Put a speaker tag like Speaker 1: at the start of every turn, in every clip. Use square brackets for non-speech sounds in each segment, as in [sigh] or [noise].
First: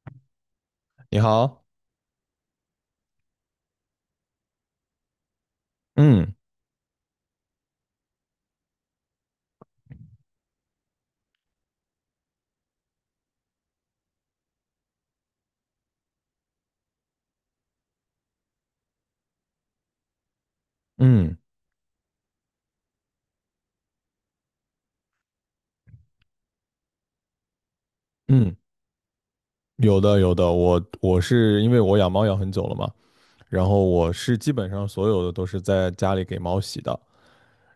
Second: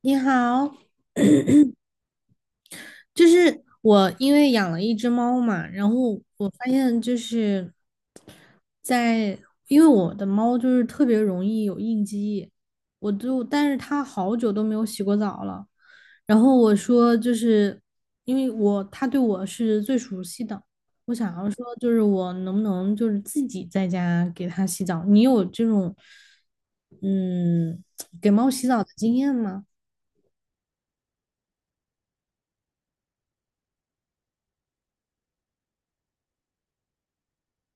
Speaker 1: 你好，
Speaker 2: 你好，
Speaker 1: 就是我因为养了一只猫嘛，然后
Speaker 2: 嗯
Speaker 1: 我发现就是在，因为我的猫就是特别容易有应激，但是它好久都没有洗过澡了，然后我说因为我，它对我是最熟悉的，我想
Speaker 2: 嗯
Speaker 1: 要说就是我能不能就是自己在家给它洗澡？你有这种嗯给猫
Speaker 2: 嗯，
Speaker 1: 洗澡的经验吗？
Speaker 2: 有的有的，我是因为我养猫养很久了嘛，然后我是基本上所有的都是在家里给猫洗的。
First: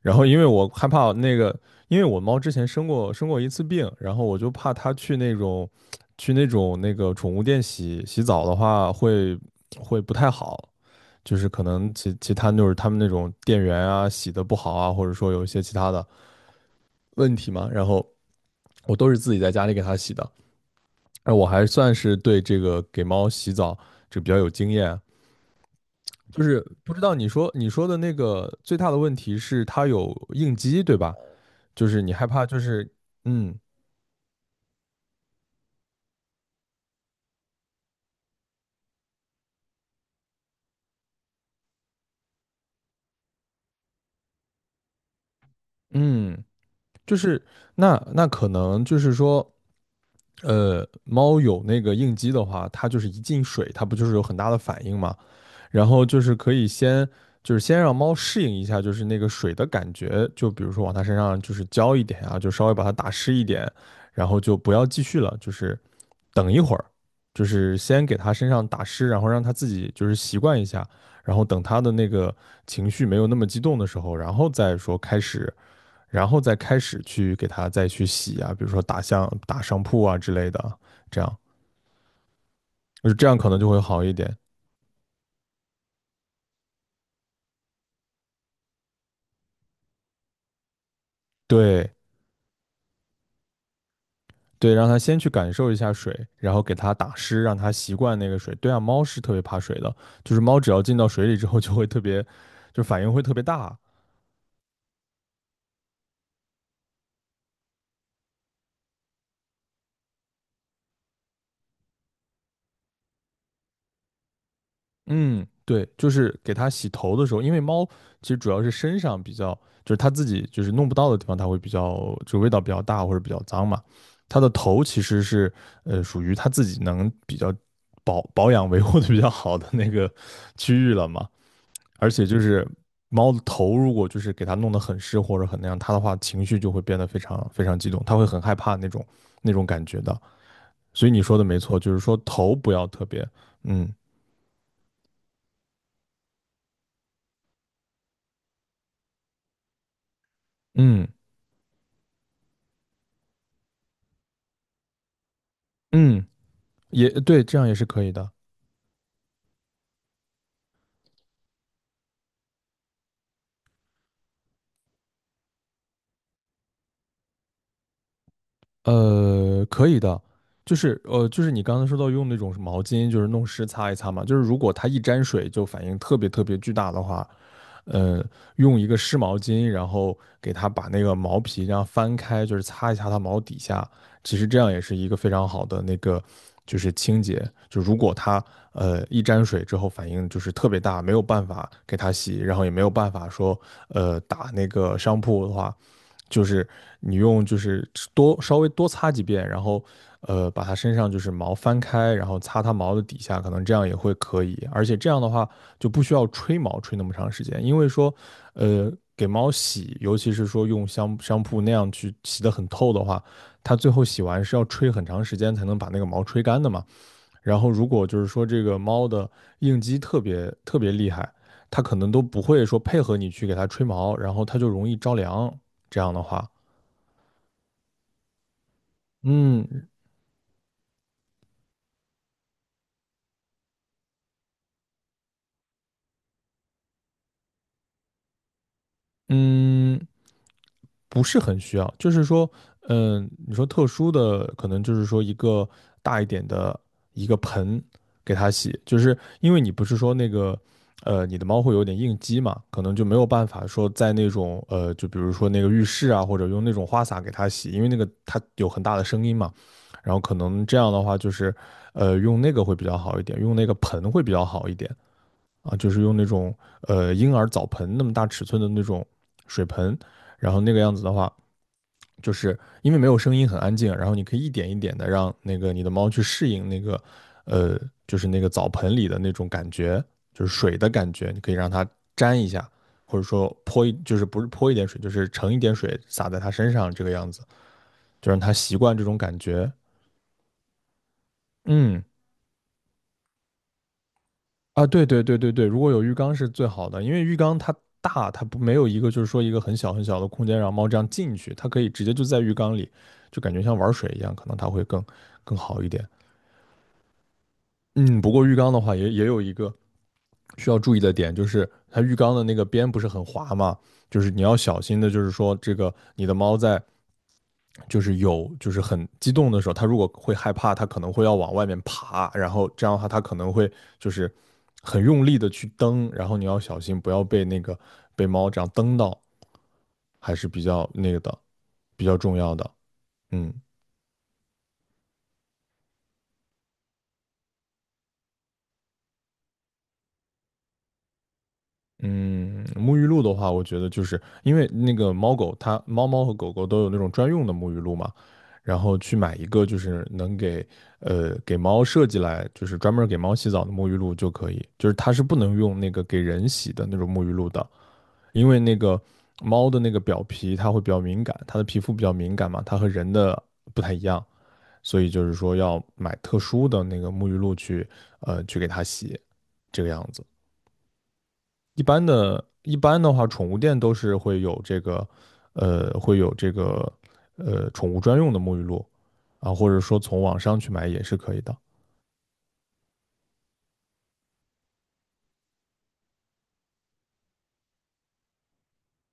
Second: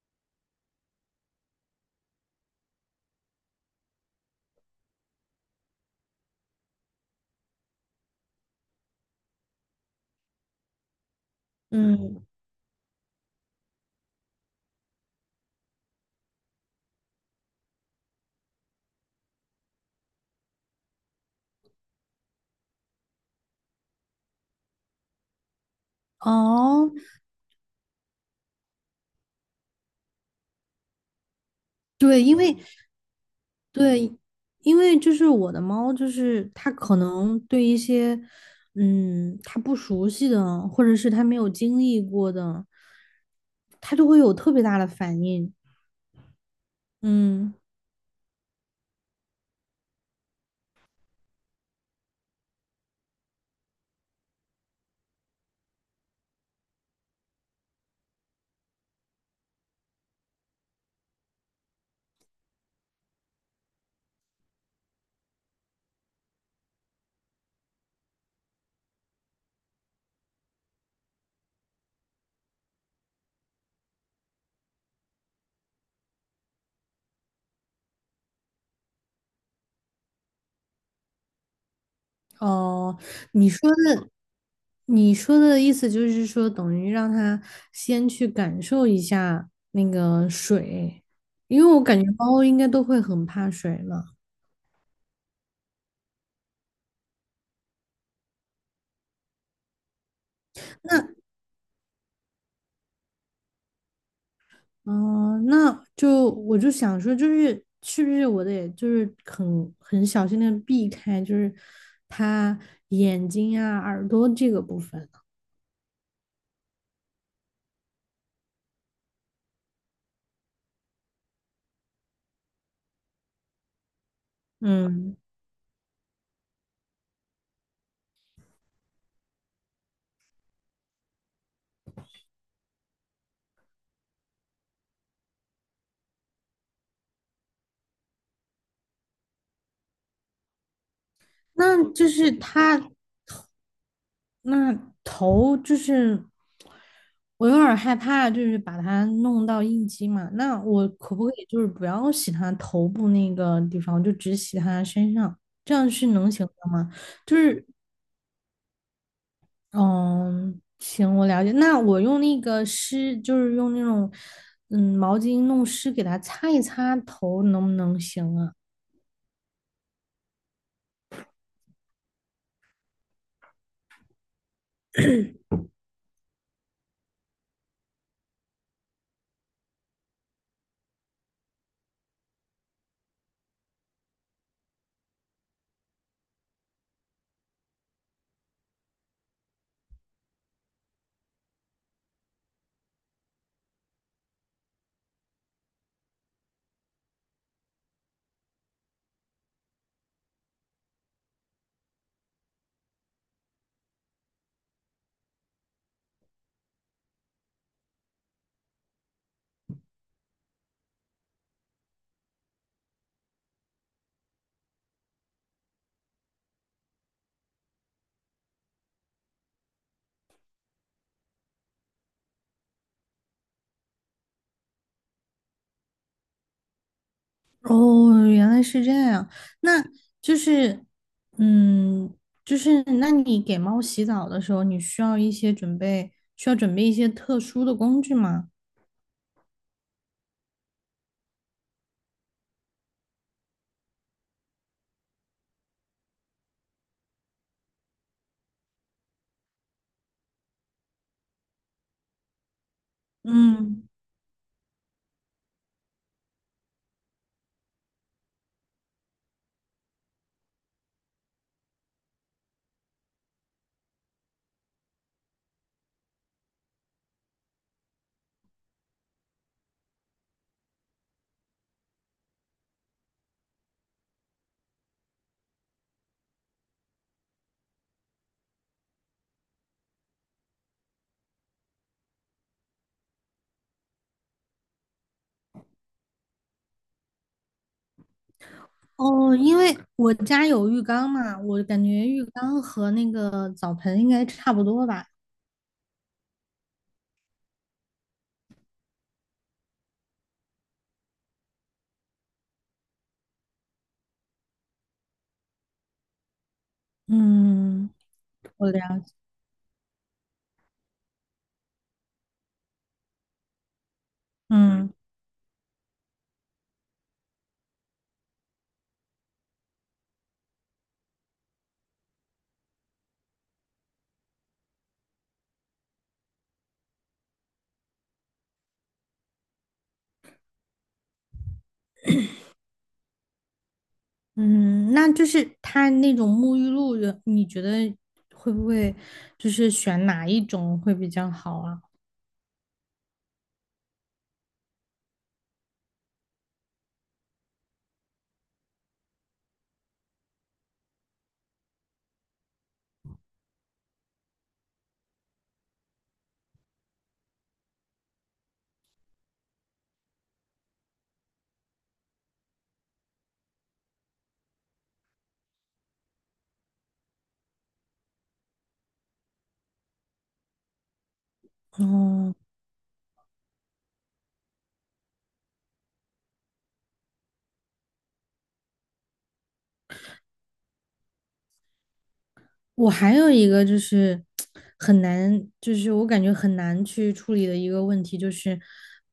Speaker 2: 然后因为我害怕那个，因为我猫之前生过一次病，然后我就怕它去那种那个宠物店洗澡的话会不太好，就是可能其
Speaker 1: 嗯，
Speaker 2: 其他就是他们那种店员啊洗的不好啊，或者说有一些其他的问题嘛，然后我都是自己在家里给它洗的。那我还算是对这个给猫洗澡这比较有经验，就是
Speaker 1: 哦。
Speaker 2: 不知道你说的那个最大的问题是它有应激，对吧？就是你
Speaker 1: 对，
Speaker 2: 害
Speaker 1: 因
Speaker 2: 怕，
Speaker 1: 为
Speaker 2: 就是嗯
Speaker 1: 对，因为就是我的猫，就是它可能对一些，嗯，它不熟悉的，或者是它没有经历过的，它就会有特别大的反应。
Speaker 2: 嗯，就是
Speaker 1: 嗯，
Speaker 2: 那可能就是说，猫有那个应激的话，它就是一进水，它不就是有很大的反应吗？然后就是可以先就是先让猫适应一下，就是那个水的感觉，就比如说往它身上就是浇一点啊，就稍微把它打湿一点，然后就不要继续了，就是等一会儿，就是先给它身上打湿，然后让它自己就是习惯一下，然后等它的那个情绪没有那么激动的时候，然后再说开始，然后再开始去给它再去洗啊，比如说打像打上铺啊之类的，这样
Speaker 1: 哦，
Speaker 2: 就是这样
Speaker 1: 你
Speaker 2: 可能
Speaker 1: 说
Speaker 2: 就会好
Speaker 1: 的，
Speaker 2: 一点。
Speaker 1: 你说的意思就是说，等于让它先去感受一下那个水，因为我
Speaker 2: 对。
Speaker 1: 感觉猫应该都会很怕水嘛。
Speaker 2: 对，让它先去感受一下水，然后给它打湿，让它习惯那个水。对啊，猫是特别怕水的，就是猫只要进到水里之后就会特别，就反应会特别大。
Speaker 1: 嗯，那就想说，就是是不是我得就是很小心的避开，就是他眼睛啊、耳朵这个部分。
Speaker 2: 嗯，对，就是给它洗头的时候，因为猫其实主要是身上比较，就是它自己就是弄不到的地方，它会比较就味道比较大或者比较脏嘛。它的头其
Speaker 1: 嗯，
Speaker 2: 实是属于它自己能比较保养维护的比较好的那个区域了嘛。而且就是猫的头，如果就是给它弄得很湿或者很那样，它的话情绪就会变得非常非常激动，它会很害怕那种感觉的。所以你说的没错，
Speaker 1: 那
Speaker 2: 就是
Speaker 1: 就
Speaker 2: 说
Speaker 1: 是
Speaker 2: 头不要
Speaker 1: 他
Speaker 2: 特别，嗯
Speaker 1: 那头，就是我有点儿害怕，就是把它弄到应激嘛。那我
Speaker 2: 嗯
Speaker 1: 可不可以就是不要洗他头部那个地方，就只洗他身上，这样是
Speaker 2: 嗯，
Speaker 1: 能行的吗？
Speaker 2: 也
Speaker 1: 就
Speaker 2: 对，这样
Speaker 1: 是
Speaker 2: 也是可以的。
Speaker 1: 嗯，行，我了解。那我用那个湿，就是用那种毛巾弄湿，给它擦一擦头，能不能行啊？
Speaker 2: 可以的。就是就是你刚才说到用那种毛巾，就是弄湿擦一擦嘛。就是如果它一沾水就反应特别特别巨大的话，呃，用一个湿毛巾，然后给它把那个毛皮这样翻开，就是擦一下它毛底下。其实这样也是一个非常好的那个，就是清洁。就如果它一沾水之后反应就是特别大，没有办法给它洗，然后也没有办法说打那个商铺的话，就是你用就是多稍微多擦几遍，然后把它身上就是毛翻开，然后擦它毛的底下，可能这样也会可以。而且这样的话就不需要吹毛吹那么长时间，因为说给猫洗，尤其是说用香香铺那样去洗得很透的话，它最后洗完是要吹很长时间才能把那个毛吹干的嘛。然后如果就是说这个猫的应激特别特别厉害，它可能都不会说配合你去给它吹毛，然后它就容易着凉。这样的话，
Speaker 1: 哦，原来是这样。那
Speaker 2: 嗯
Speaker 1: 就是嗯，就是那你给猫洗澡的时候，你需要一些准备，需要准备一些特殊的工具吗？
Speaker 2: 嗯，不是很需要，就是说，你说特殊的，可能就是说一个大一点的一个盆给它洗，就是因为你不是说那个，你的猫会有点应激嘛，可能就没有办法
Speaker 1: 嗯。
Speaker 2: 说在那种，就比如说那个浴室啊，或者用那种花洒给它洗，因为那个它有很大的声音嘛，然后可能这样的话就是，用那个会比较好一点，用那个盆会比较好一点，啊，就是用那种婴儿澡盆那么大尺寸的那种水盆，然后那个样子的话，就是因为没有声音，很安静，然后你可以一点一点的让那个你的猫去适应那个呃，就是那个澡盆里的那种感觉，就是水的感觉，你可以让它沾一下，或者说就是不是泼一点水，就是盛一点水洒在它身上这个样子，就让它习惯这种
Speaker 1: 哦，
Speaker 2: 感
Speaker 1: 因
Speaker 2: 觉。
Speaker 1: 为我家有浴缸嘛，我感觉
Speaker 2: 嗯，
Speaker 1: 浴缸和那个澡盆应该差不
Speaker 2: 啊，
Speaker 1: 多
Speaker 2: 对
Speaker 1: 吧。
Speaker 2: 对对对对，如果有浴缸是最好的，因为浴缸它大，它不没有一个就是说一个很小很小的空间让猫这样进去，它可以直接就在浴缸里，就感觉像玩水一样，可能它会更好一点。
Speaker 1: 嗯，
Speaker 2: 嗯，不过浴
Speaker 1: 我
Speaker 2: 缸的话
Speaker 1: 了
Speaker 2: 也
Speaker 1: 解。
Speaker 2: 也有一个需要注意的点，就是它浴缸的那个边不是很滑嘛，就是你要小
Speaker 1: 嗯。
Speaker 2: 心的，就是说这个你的猫在就是有就是很激动的时候，他如果会害怕，他可能会要往外面爬，然后这样的话他可能会就是很用力的去蹬，然后你要小心不要被那个被猫这样蹬到，还是比较那个的，比较重要的。嗯，
Speaker 1: 嗯，那就是它那种沐浴露的，你觉得会不会就是选哪一种会比较好啊？
Speaker 2: 嗯，沐浴露的话，我觉得就是因为那个猫猫和狗狗都有那种专用的沐浴露嘛，然后去买一个就是能给给猫设计来就是专门给猫洗澡的沐浴露就可以，就是它是不能用那个给人洗的那种沐浴露的，因为那个猫的那个表皮它会比较敏感，它的皮肤比较敏感嘛，它和人的不太一样，所以就是说要买特殊的那个沐浴露去去给它洗，这个样子。一般
Speaker 1: 哦，
Speaker 2: 的，一般的话，宠物店都是会有这个，会有这个，宠物专用的沐浴露啊，或者说从网上去买也是可以的。
Speaker 1: 我还有一个很难，就是我感觉很难去处理的一个问题，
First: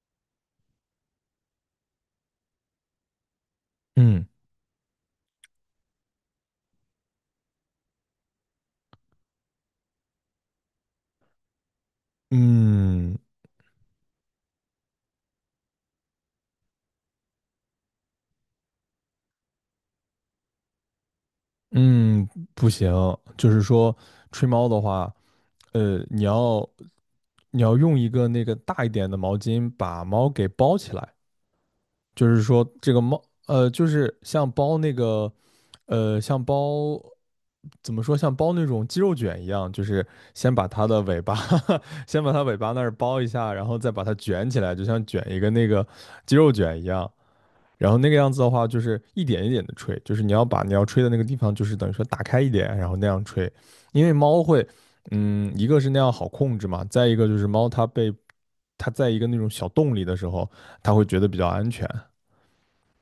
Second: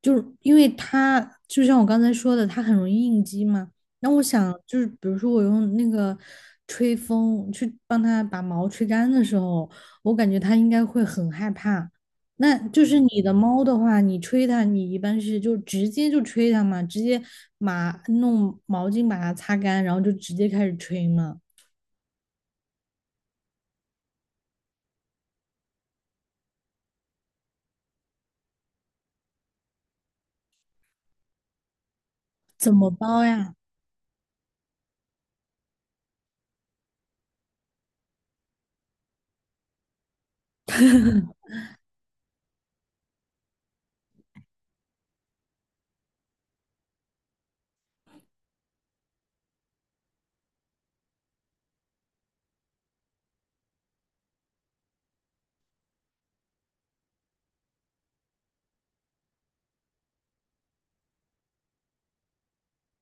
Speaker 1: 就是因为它就像我刚才说的，它很容易应激嘛。那我
Speaker 2: 嗯
Speaker 1: 想就是，比如说我用那个吹风去帮它把毛吹干的时候，我感觉它应该会很害怕。那就是
Speaker 2: 嗯
Speaker 1: 你的猫的话，你吹它，你一般是就直接就吹它嘛，直接把弄毛巾把它擦干，然后就直接开始吹嘛，
Speaker 2: 嗯，不行，就是说吹猫的话，呃，你要你要用一个那个大一点的毛巾把猫给包起来，就是说
Speaker 1: 怎么
Speaker 2: 这个猫，
Speaker 1: 包呀？
Speaker 2: 就是像包那个，像包怎么说，像包那种鸡肉卷一样，就是先把它的尾巴，[laughs] 先把它尾巴那儿包一下，然后再把它卷起来，就像卷一个那个鸡肉卷一样。然后那个样子的话，就是一点一点的吹，就是你要吹的那个地方，就是等于说打开一点，然后那样吹。因为猫会，一个是那样好控制嘛，再一个就是猫它在一个那种小洞里的时候，它会觉得比较安全。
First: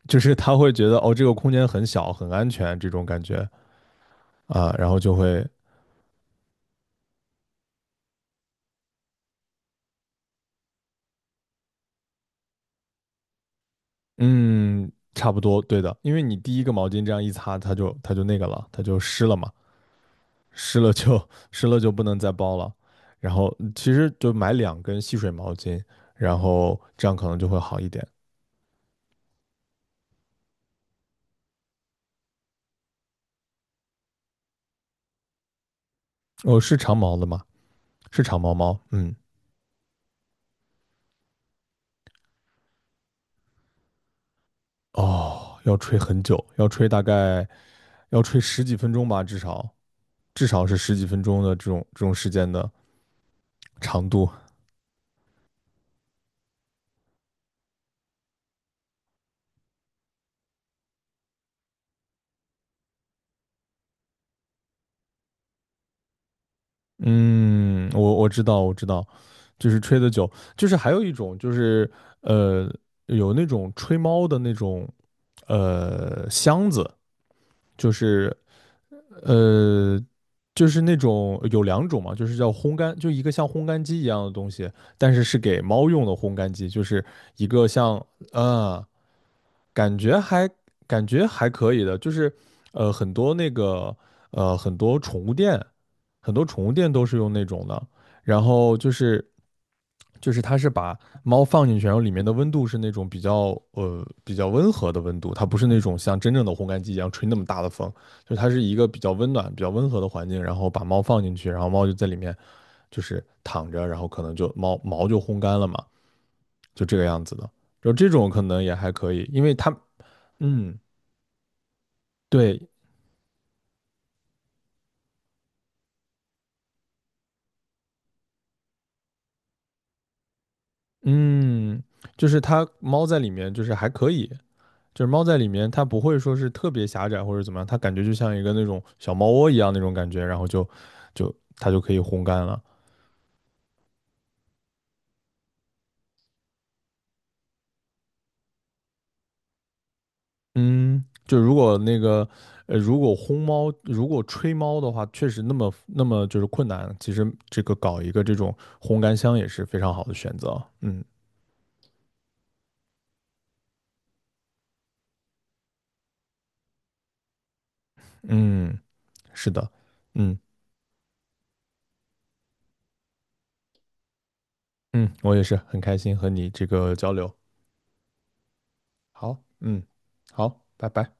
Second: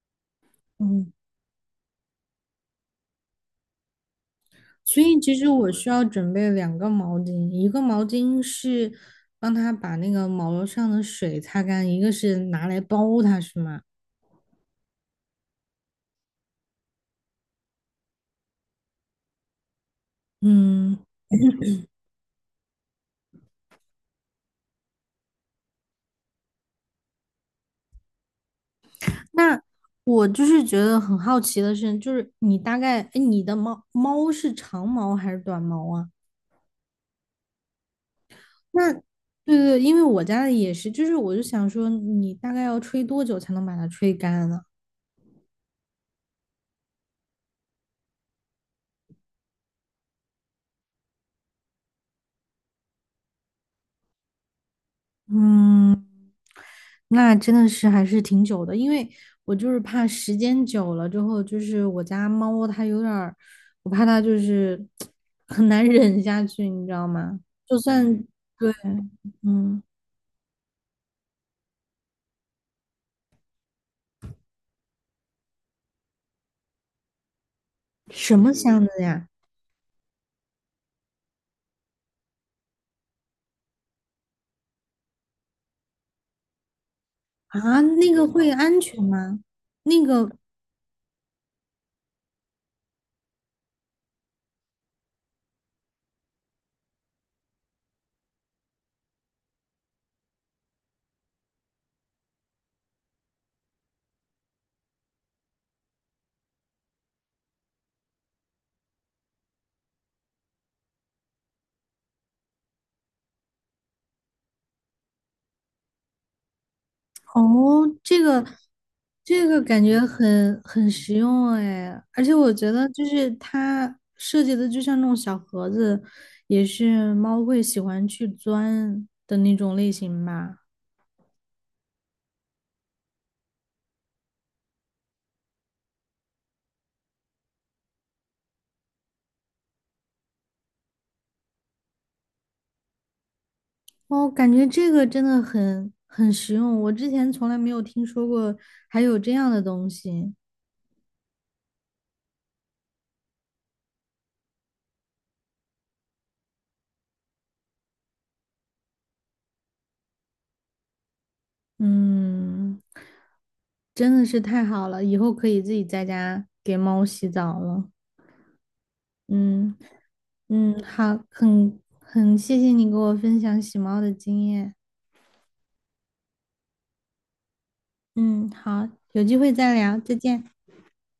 Speaker 2: 就是他会觉得
Speaker 1: 嗯。
Speaker 2: 哦，这个空间很小，很安全这种感觉啊，然后
Speaker 1: 所
Speaker 2: 就
Speaker 1: 以其
Speaker 2: 会。
Speaker 1: 实我需要准备两个毛巾，一个毛巾是帮他把那个毛上的水擦干，一个是拿来包它，是吗？
Speaker 2: 嗯，差不多对的，因为你第一个毛巾这样一擦，它就那个了，它就湿了嘛，湿了
Speaker 1: 嗯，
Speaker 2: 就湿了就不能再包了，然后其实就买两根吸水毛巾，然后这样可能就会好一点。
Speaker 1: 那我就是觉得很好奇的是，就是你大概，哎，你的猫猫是长毛还是短毛啊？
Speaker 2: 哦，是长毛的吗？是长毛猫。
Speaker 1: 那
Speaker 2: 嗯，
Speaker 1: 对对，因为我家的也是，就是我就想说，你大概要吹多久才能把它吹干呢？
Speaker 2: 哦，要吹很久，要吹大概要吹十几分钟吧，至少是十几分钟的这种时间的长度。
Speaker 1: 那真的是还是挺久的，因为我就是怕时间久了之后，就是我家猫它有点儿，我怕它就是 [tsk] 很难忍下去，你知道吗？就
Speaker 2: 嗯，我
Speaker 1: 算
Speaker 2: 我知道，我
Speaker 1: 对，
Speaker 2: 知道，就是
Speaker 1: 嗯，
Speaker 2: 吹的久，就是还有一种就是呃，有那种吹猫的那种箱子，就是
Speaker 1: 什么箱子呀？
Speaker 2: 呃，就是那种有两种嘛，就是叫烘干，就一个像烘干机一样的东西，但是是给猫用的烘干机，就是一个
Speaker 1: 啊，
Speaker 2: 像
Speaker 1: 那个会安
Speaker 2: 啊，
Speaker 1: 全吗？
Speaker 2: 感
Speaker 1: 那
Speaker 2: 觉
Speaker 1: 个
Speaker 2: 还感觉还可以的，就是很多那个很多宠物店，很多宠物店都是用那种的，然后就是它是把猫放进去，然后里面的温度是那种比较比较温和的温度，它不是那种像真正的烘干机一样吹那么大的风，就是它是一个比较温暖、比较温和的环境，然后把猫放进去，然后猫就在里面就是躺着，然后可能就猫毛就烘干了嘛，就这个样子的。
Speaker 1: 哦，
Speaker 2: 就这种可能也还可以，因
Speaker 1: 这
Speaker 2: 为
Speaker 1: 个
Speaker 2: 它，
Speaker 1: 感觉很
Speaker 2: 嗯，
Speaker 1: 很实用哎，而且我
Speaker 2: 对，
Speaker 1: 觉得就是它设计的就像那种小盒子，也是猫会喜欢去钻的那种类型吧。
Speaker 2: 嗯，就是它猫在里面就是还可以，就是猫在里面它不会说是特别狭窄或者怎么样，它感觉就像一个那种小猫窝一样那种感觉，然后它就可以烘干了。
Speaker 1: 哦，感觉这个真的很实用，我之前从来没有听说过还有这样的东西。
Speaker 2: 嗯，就如果那个，如果吹猫的话，确实那么就是困难。其实这个搞一个这种烘干箱也是非常好的选择。嗯
Speaker 1: 嗯，真的是太好了，以后可以自己在家给猫洗澡了。
Speaker 2: 嗯，是的，
Speaker 1: 嗯。
Speaker 2: 嗯
Speaker 1: 嗯，好，很谢谢你给我分享洗猫的经验。
Speaker 2: 嗯，我也是很开心和你这个交流。
Speaker 1: 嗯，好，有机
Speaker 2: 好，
Speaker 1: 会再
Speaker 2: 嗯，
Speaker 1: 聊，再见。
Speaker 2: 好，拜拜。